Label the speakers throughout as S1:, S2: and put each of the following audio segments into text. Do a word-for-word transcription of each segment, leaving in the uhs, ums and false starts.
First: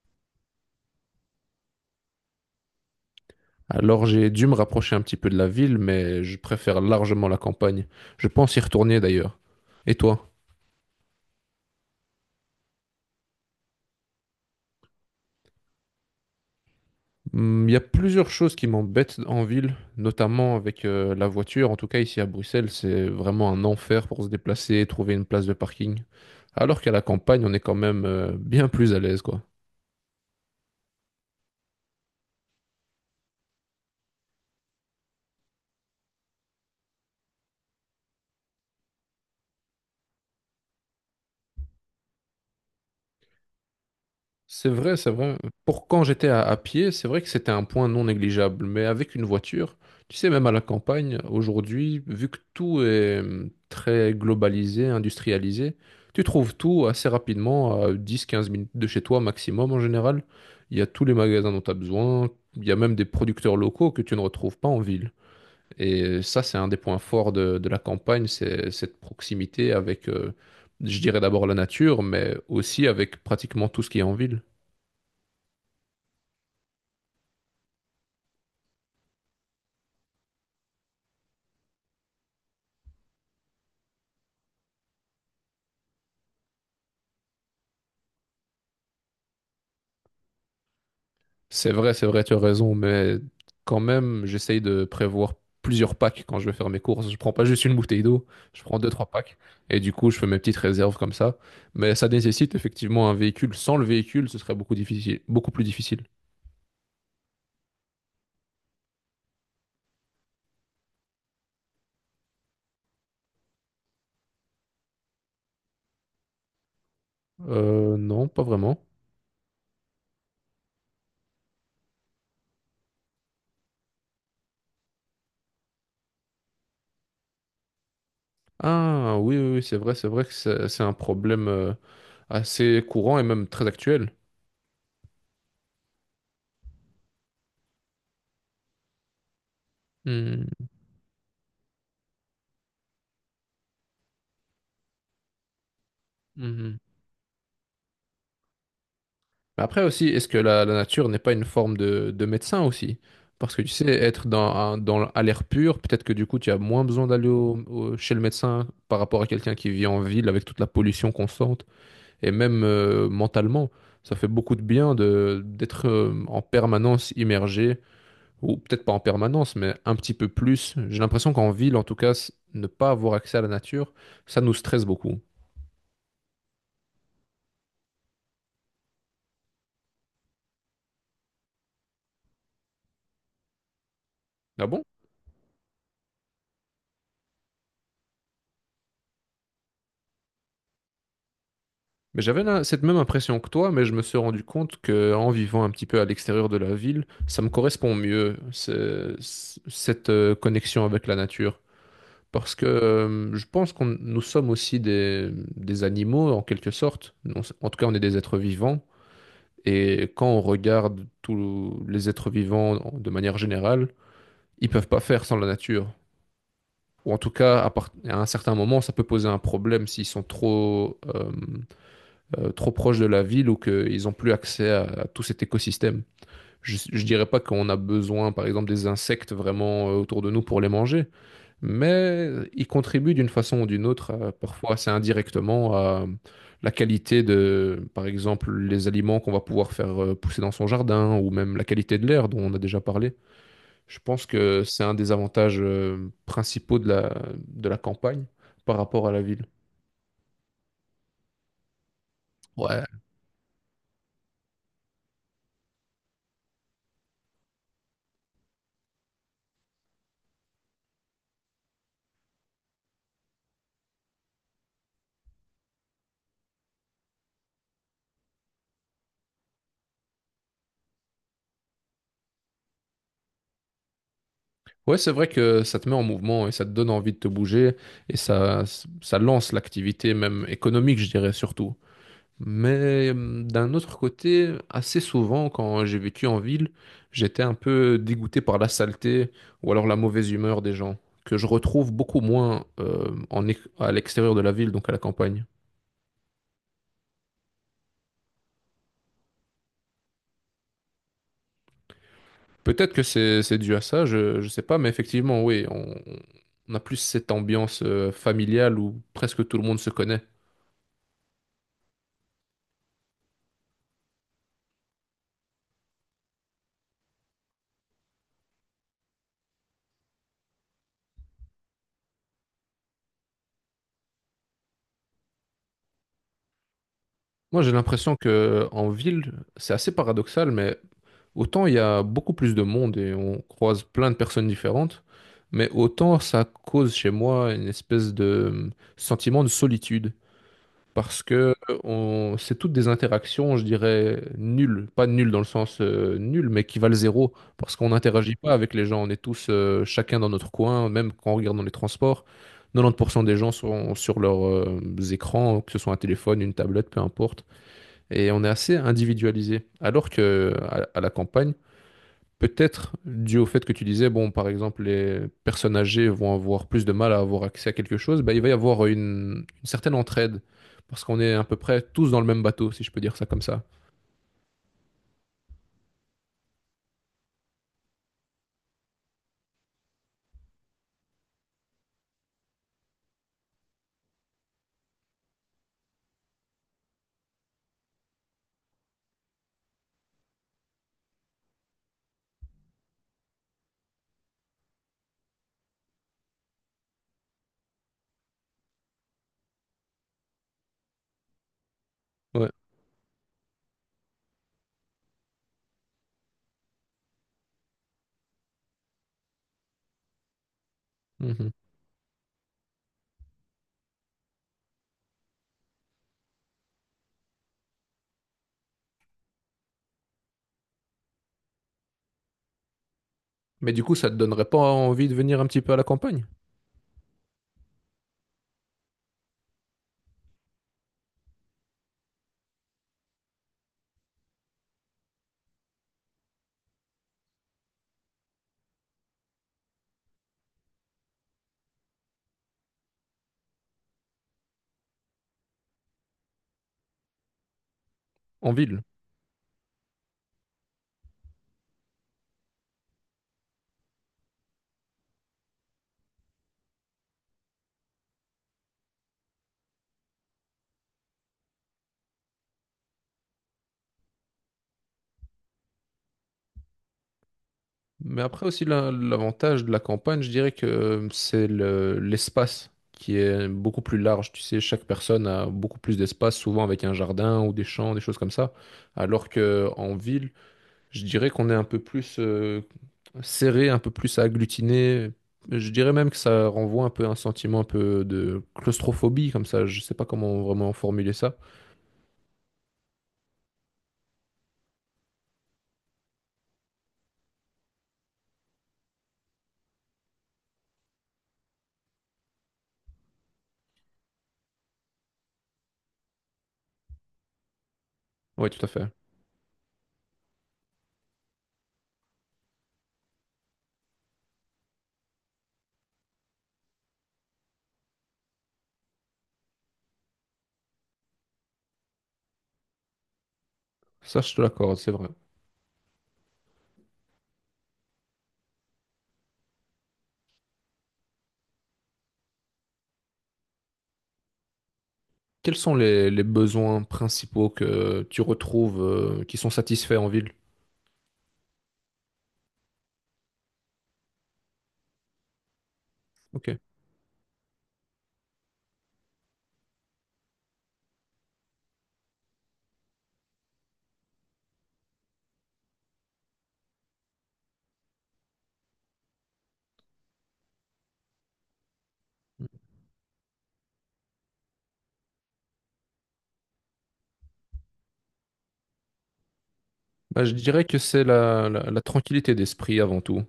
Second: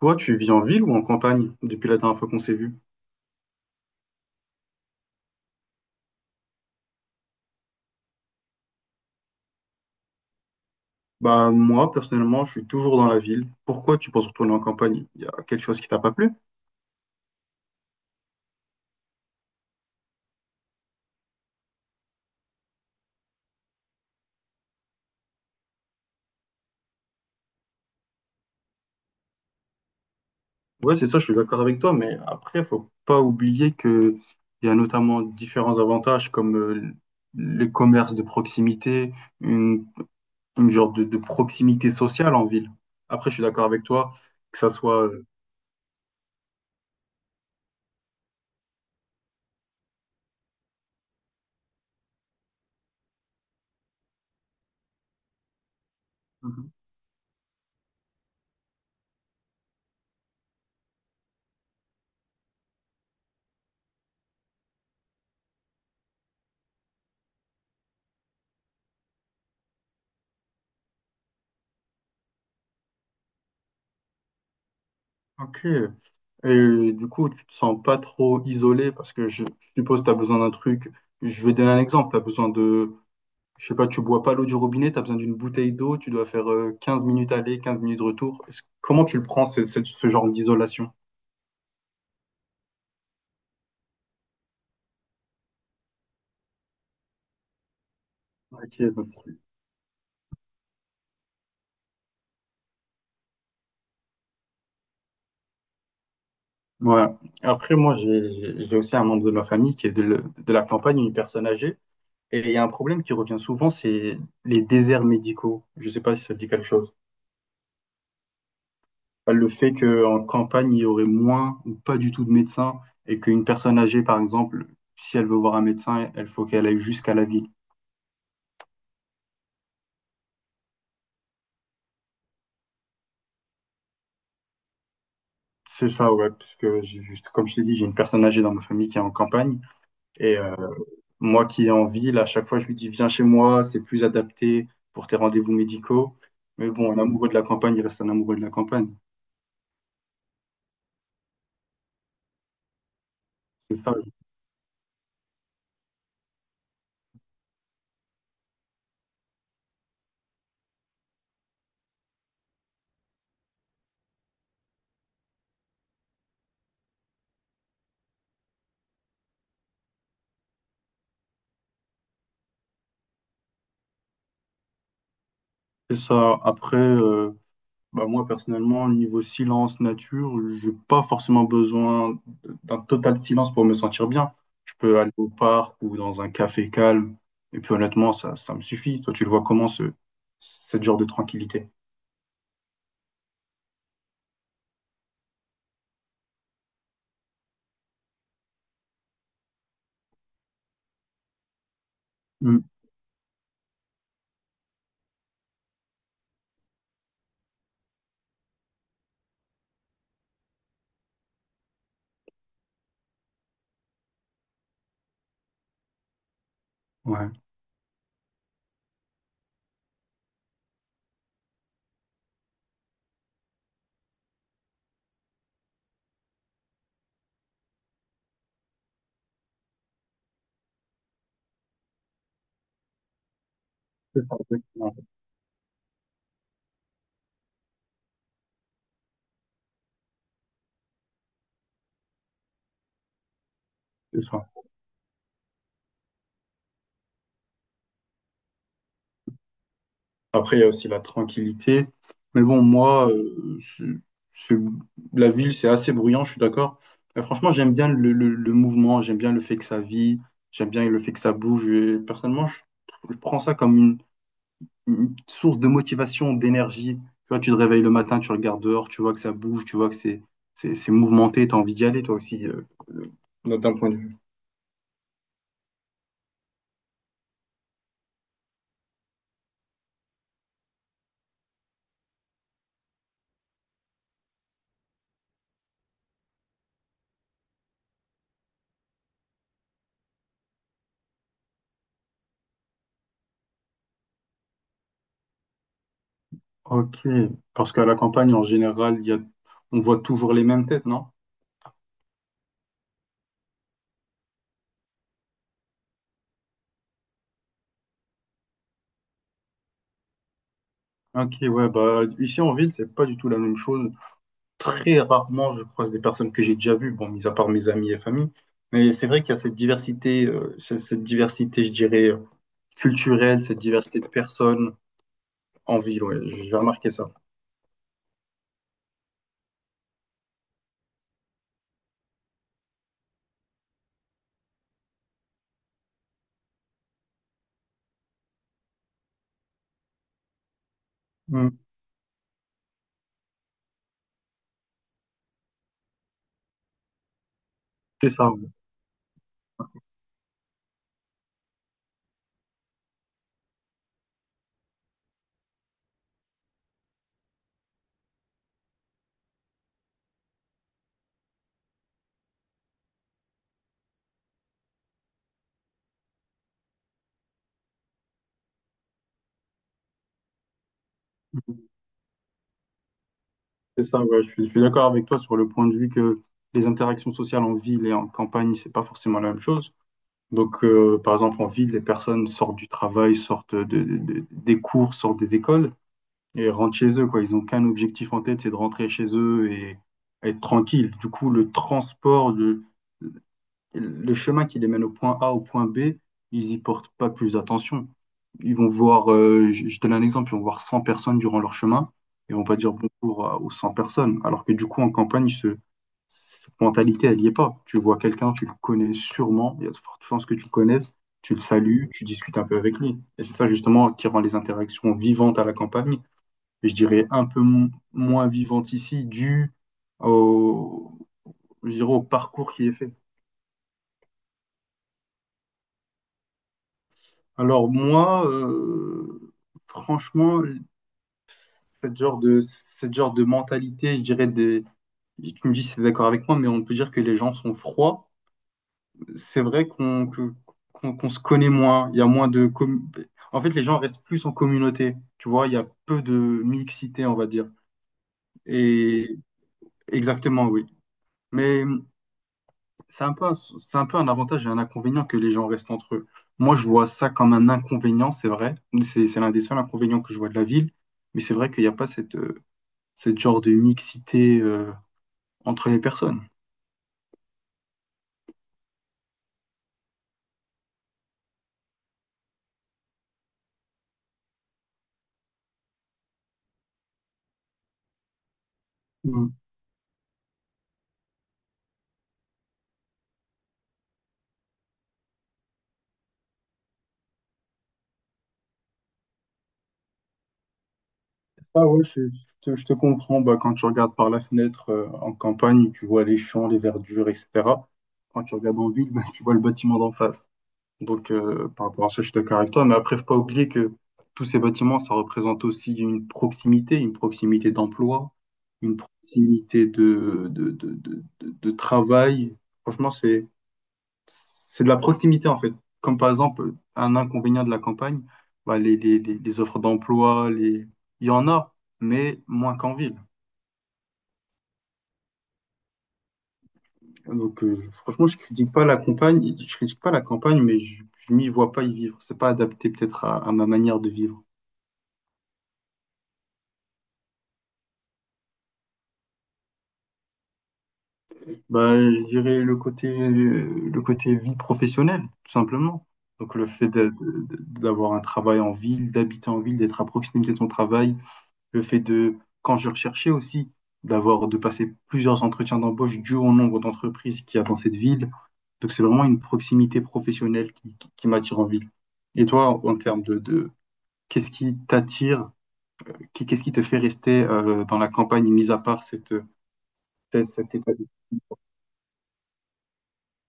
S1: Toi, tu vis en ville ou en campagne depuis la dernière fois qu'on s'est vu?
S2: Alors j'ai dû me rapprocher un petit peu de la ville, mais je préfère largement la campagne. Je pense y retourner d'ailleurs. Et toi?
S1: Bah, moi, personnellement, je suis toujours dans la ville. Pourquoi tu penses retourner en campagne? Il y a quelque chose qui t'a pas plu?
S2: Hmm, il y a plusieurs choses qui m'embêtent en ville, notamment avec euh, la voiture. En tout cas, ici à Bruxelles, c'est vraiment un enfer pour se déplacer, trouver une place de parking. Alors qu'à la campagne, on est quand même euh, bien plus à l'aise, quoi.
S1: Ouais, c'est ça, je suis d'accord avec toi, mais après, faut pas oublier que il y a notamment différents avantages comme euh, le commerce de proximité, une, une genre de, de proximité sociale en ville. Après, je suis d'accord avec toi que
S2: C'est
S1: ça
S2: vrai,
S1: soit
S2: c'est vrai. Pour quand j'étais à, à pied, c'est vrai que c'était un point non négligeable. Mais avec une voiture, tu sais, même à la campagne, aujourd'hui, vu que tout est hum, très globalisé, industrialisé, tu
S1: euh,
S2: trouves tout assez rapidement, à dix, quinze minutes de chez toi maximum en général. Il y a tous les magasins dont tu as besoin. Il y a même des producteurs locaux que tu ne retrouves pas en ville. Et ça, c'est un des points forts de, de la campagne, c'est cette proximité avec, euh, je dirais d'abord la nature, mais aussi avec pratiquement tout ce qui est en ville.
S1: ok. Et du coup, tu te sens pas trop isolé parce que je, je suppose tu as besoin d'un truc. Je vais donner un exemple. Tu as besoin de, je sais pas, tu bois pas l'eau du robinet, tu as besoin d'une bouteille d'eau, tu dois faire euh, quinze minutes aller, quinze minutes retour. Est-ce- comment tu le prends, ce, ce- ce genre d'isolation?
S2: C'est vrai, c'est vrai, tu as raison, mais quand même, j'essaye de prévoir plusieurs packs quand je vais faire mes courses. Je prends pas juste une bouteille d'eau, je prends
S1: Ok,
S2: deux, trois
S1: donc,
S2: packs, et du coup, je fais mes petites réserves comme ça. Mais ça nécessite effectivement un véhicule. Sans le véhicule, ce serait beaucoup difficile, beaucoup plus difficile.
S1: ouais. Après, moi, j'ai j'ai- j'ai aussi un membre de ma famille qui est de, le- de la campagne, une personne âgée. Et il y a un problème qui revient souvent, c'est les déserts médicaux. Je sais pas si ça te dit quelque chose.
S2: Euh, non, pas vraiment.
S1: Le fait qu'en campagne, il y aurait moins ou pas du tout de médecins et qu'une personne âgée, par exemple, si elle veut voir un médecin, elle faut qu'elle aille jusqu'à la ville.
S2: Ah, oui, oui, oui, c'est vrai, c'est vrai que c'est c'est un problème euh, assez courant et même très actuel.
S1: C'est ça, ouais, parce que j'ai juste, comme je t'ai dit, j'ai une personne âgée dans ma famille qui est en campagne et
S2: Hmm,
S1: euh, moi qui est en ville, à chaque fois, je lui dis, viens chez moi, c'est plus adapté pour tes rendez-vous médicaux. Mais
S2: mhm.
S1: bon, un amoureux de la campagne, il reste un amoureux de la campagne.
S2: Mais après aussi, est-ce que la, la nature n'est pas une forme de, de médecin aussi? Parce que tu
S1: C'est
S2: sais,
S1: ça.
S2: être dans, un- dans, à l'air pur, peut-être que du coup, tu as moins besoin d'aller au- au- chez le médecin par rapport à quelqu'un qui vit en ville avec toute la pollution constante. Et même euh, mentalement, ça fait beaucoup de bien de, d'être euh, en permanence immergé, ou peut-être pas en permanence, mais un petit peu plus. J'ai l'impression qu'en ville, en tout cas, s- ne pas avoir accès à la nature, ça nous stresse beaucoup.
S1: C'est ça. Après, euh, bah moi, personnellement, niveau silence, nature, j'ai pas forcément besoin d'un total silence pour me sentir bien.
S2: Ah
S1: Je
S2: bon?
S1: peux aller au parc ou dans un café calme. Et puis honnêtement, ça, ça me suffit. Toi, tu le vois comment ce, ce genre de tranquillité?
S2: Mais j'avais la- cette même impression que toi, mais je me suis rendu compte que en vivant un petit peu à l'extérieur de la ville, ça me correspond mieux, ce- ce- cette euh, connexion avec la nature. Parce
S1: Mm.
S2: que euh, je pense qu'on nous sommes aussi des, des animaux, en quelque sorte. Non, c'est- en tout cas, on est des êtres vivants. Et quand on regarde tous les êtres vivants de manière générale, ils peuvent pas faire sans la nature. Ou en tout
S1: Ouais.
S2: cas, à, part- à un certain moment, ça peut poser un problème s'ils sont trop... euh, euh, trop proches de la ville ou qu'ils n'ont plus accès à, à tout cet écosystème. Je ne dirais pas qu'on a besoin, par exemple, des insectes vraiment euh, autour de nous pour les manger, mais ils contribuent d'une façon ou d'une autre,
S1: C'est
S2: euh,
S1: ça,
S2: parfois assez
S1: exactement.
S2: indirectement, à la qualité de, par exemple, les aliments qu'on va pouvoir faire euh, pousser dans son jardin, ou même la qualité de l'air dont on a déjà parlé. Je
S1: C'est
S2: pense
S1: ça.
S2: que c'est un des avantages euh, principaux de la, de la campagne par rapport à la ville.
S1: Après, il y a aussi la tranquillité. Mais bon,
S2: Ouais,
S1: moi, euh, c'est- c'est- la ville, c'est assez bruyant, je suis d'accord. Mais franchement, j'aime bien le, le- le mouvement, j'aime bien le fait que ça vit, j'aime bien le fait que ça bouge. Et personnellement, je, je prends ça comme une, une source de motivation, d'énergie. Tu vois, tu te réveilles le matin, tu regardes dehors, tu vois que ça bouge, tu vois que c'est, c'est, c'est mouvementé, tu as envie d'y aller, toi aussi, euh, euh, d'un point de vue.
S2: ouais, c'est vrai que ça te met en mouvement et ça te donne envie de te bouger et ça, ça lance l'activité même économique, je dirais surtout. Mais hum, d'un autre côté, assez souvent quand j'ai vécu en ville, j'étais un peu dégoûté par la saleté ou alors la mauvaise humeur des gens, que je retrouve beaucoup moins euh, en, é- à l'extérieur de la ville, donc à la campagne.
S1: Ok, parce qu'à la campagne, en général, il y a, on voit toujours les mêmes têtes, non?
S2: Peut-être que c'est c'est dû à ça, je, je sais pas, mais effectivement, oui, on, on a plus cette ambiance euh, familiale où presque tout le monde se connaît.
S1: Ok, ouais, bah ici en ville, c'est pas du tout la même chose. Très rarement, je croise des personnes que j'ai déjà vues, bon, mis à part mes amis et famille. Mais c'est vrai qu'il y a cette diversité, euh, c'est- cette diversité, je dirais, euh, culturelle, cette diversité de personnes en ville, ouais, j'ai remarqué ça.
S2: Moi, j'ai l'impression que en ville, c'est assez paradoxal, mais autant il y a beaucoup plus de monde et on croise plein de personnes différentes, mais autant ça cause chez moi une espèce de hum, sentiment de solitude. Parce que
S1: Mm.
S2: euh, on... c'est toutes des interactions, je dirais, nulles. Pas nulles dans le sens euh, nul, mais qui valent zéro. Parce qu'on
S1: C'est ça,
S2: n'interagit
S1: ouais.
S2: pas avec les gens. On est tous euh, chacun dans notre coin, même quand on regarde dans les transports. quatre-vingt-dix pour cent des gens sont sur leurs euh, écrans, que ce soit un téléphone, une tablette, peu importe et on est assez individualisé. Alors que à, à la campagne, peut-être dû au fait que tu disais, bon, par exemple, les personnes âgées vont avoir plus de mal à avoir accès à quelque chose, bah, il va y avoir une, une certaine entraide parce qu'on est à peu près tous dans le même bateau, si je peux dire ça comme ça.
S1: C'est ça, ouais, je suis, je suis d'accord avec toi sur le point de vue que les interactions sociales en ville et en campagne, c'est pas forcément la même chose. Donc, euh, par exemple, en ville, les personnes sortent du travail, sortent de- de- de- des cours, sortent des écoles. Et rentrent chez eux, quoi. Ils n'ont qu'un objectif en tête, c'est de rentrer chez eux et être tranquille. Du coup, le transport, le, le chemin qui les mène au point A, au point B, ils y portent pas plus attention. Ils vont voir, euh, je je donne un exemple, ils vont voir cent personnes durant leur chemin et on
S2: Ouais.
S1: va dire bonjour à- aux cent personnes. Alors que du coup, en campagne, ce- cette mentalité, elle n'y est pas. Tu vois quelqu'un, tu le connais sûrement, il y a de fortes chances que tu le connaisses, tu le
S2: Mhm.
S1: salues, tu discutes un peu avec lui. Et c'est ça justement qui rend les interactions vivantes à la campagne, je dirais, un peu mo- moins vivante ici, due au, je dirais, au parcours qui est fait.
S2: Mais du coup, ça te donnerait pas envie de venir un petit peu à la campagne,
S1: Alors moi, euh, franchement, cette genre de, cette genre de mentalité, je dirais, des, tu me dis si tu es d'accord avec moi, mais on peut dire que les gens sont froids. C'est vrai qu'on que- qu'on, qu'on se connaît moins, il y a moins de... com- en fait, les gens restent plus en communauté, tu vois, il y a peu de mixité, on va dire.
S2: en ville?
S1: Et exactement, oui. Mais c'est un peu un, c'est un peu un avantage et un inconvénient que les gens restent entre eux. Moi, je vois ça comme un inconvénient, c'est vrai. C'est c'est l'un des seuls inconvénients que je vois de la ville. Mais c'est vrai qu'il n'y a pas cette, euh, cette genre de mixité euh, entre les personnes.
S2: Mais après aussi, la- l'avantage de la campagne, je dirais que euh, c'est le- l'espace qui est beaucoup plus large. Tu sais, chaque personne a beaucoup plus d'espace, souvent avec un jardin ou des champs, des choses comme ça. Alors
S1: Mm.
S2: que en ville, je dirais qu'on est un peu plus euh, serré, un peu plus agglutiné. Je dirais même que ça renvoie un peu à un sentiment un peu de claustrophobie, comme ça. Je sais pas comment vraiment formuler ça.
S1: Ah ouais, je, je te, je te comprends. Bah, quand tu regardes par la fenêtre euh, en campagne, tu vois les champs, les verdures, et cetera. Quand tu regardes en ville, bah, tu vois le bâtiment d'en face. Donc, euh, par rapport à ça, je suis d'accord avec toi. Mais après, faut pas oublier que tous ces bâtiments, ça représente aussi une proximité, une proximité d'emploi,
S2: Oui, tout à
S1: une
S2: fait.
S1: proximité de, de, de, de, de- de travail. Franchement, c'est, c'est de la proximité, en fait. Comme par exemple, un inconvénient de la campagne, bah, les, les, les, les offres d'emploi, les... il y en a, mais moins qu'en ville.
S2: Ça, je te l'accorde, c'est vrai.
S1: Donc, euh, franchement, je critique pas la campagne, je critique pas la campagne, mais je, je m'y vois pas y vivre. C'est pas adapté peut-être à à ma manière de vivre.
S2: Quels sont les, les besoins principaux que tu retrouves euh, qui sont satisfaits en ville?
S1: Bah, je dirais le côté, le côté vie professionnelle, tout simplement. Donc, le
S2: Ok.
S1: fait de- de- de- d'avoir un travail en ville, d'habiter en ville, d'être à proximité de son travail, le fait de, quand je recherchais aussi, d'avoir, de passer plusieurs entretiens d'embauche dû au nombre d'entreprises qu'il y a dans cette ville. Donc, c'est vraiment une proximité professionnelle qui, qui- qui m'attire en ville. Et toi, en termes de, de- qu'est-ce qui t'attire, qu'est-ce qui te fait rester euh, dans la campagne, mis à part cette,
S2: Bah,
S1: cette,
S2: je
S1: cet
S2: dirais
S1: état
S2: que c'est
S1: d'esprit?
S2: la, la- la tranquillité d'esprit avant tout.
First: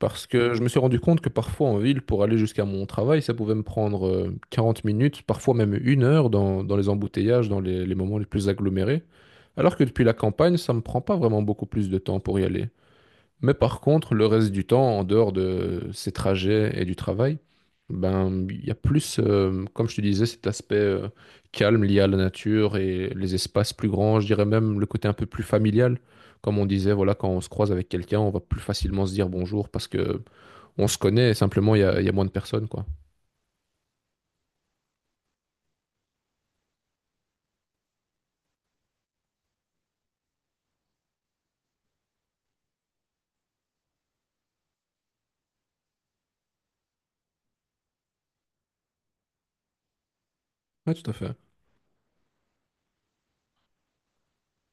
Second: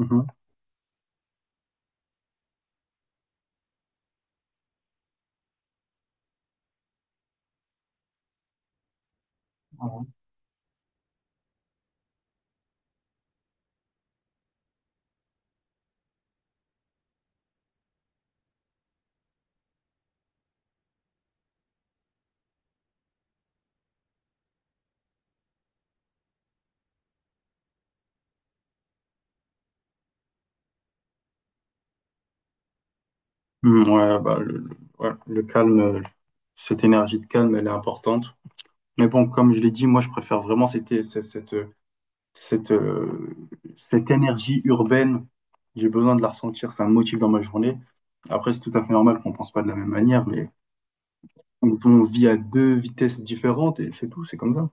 S2: Parce que je me suis rendu compte que parfois en ville, pour aller jusqu'à mon travail, ça pouvait me prendre euh, quarante minutes, parfois même une heure dans, dans les embouteillages, dans les, les moments les plus agglomérés. Alors que depuis
S1: Mhm.
S2: la campagne, ça me prend pas vraiment beaucoup plus de temps pour y aller. Mais par contre, le reste du temps, en dehors de ces trajets et du travail, ben, il y a plus, euh, comme je te disais, cet aspect euh, calme lié à la nature et les espaces plus grands, je dirais même le côté un peu plus familial. Comme on disait, voilà, quand on se croise avec quelqu'un, on va plus facilement se dire bonjour parce que on se connaît, simplement il y a, il y a moins de personnes, quoi.
S1: Mm, ouais, bah, le, le- ouais, le calme, euh, cette énergie de calme, elle est importante. Mais bon, comme je l'ai dit, moi, je préfère vraiment cette, cette, cette, cette, euh, cette énergie urbaine. J'ai besoin de la ressentir, ça me motive dans ma journée. Après, c'est tout à fait normal qu'on pense pas de la même manière, mais
S2: Ouais, tout à fait.
S1: on on vit à deux vitesses différentes et c'est tout, c'est comme ça.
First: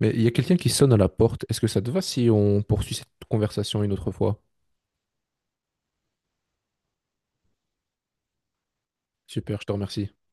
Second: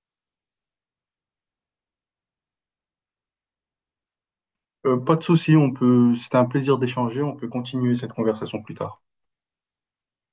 S2: Mais il y a quelqu'un qui sonne à la porte. Est-ce que ça te va si on poursuit cette conversation une autre fois?
S1: Euh, pas de souci, on peut, c'était un plaisir d'échanger, on peut continuer cette conversation plus tard.
S2: Super, je te remercie.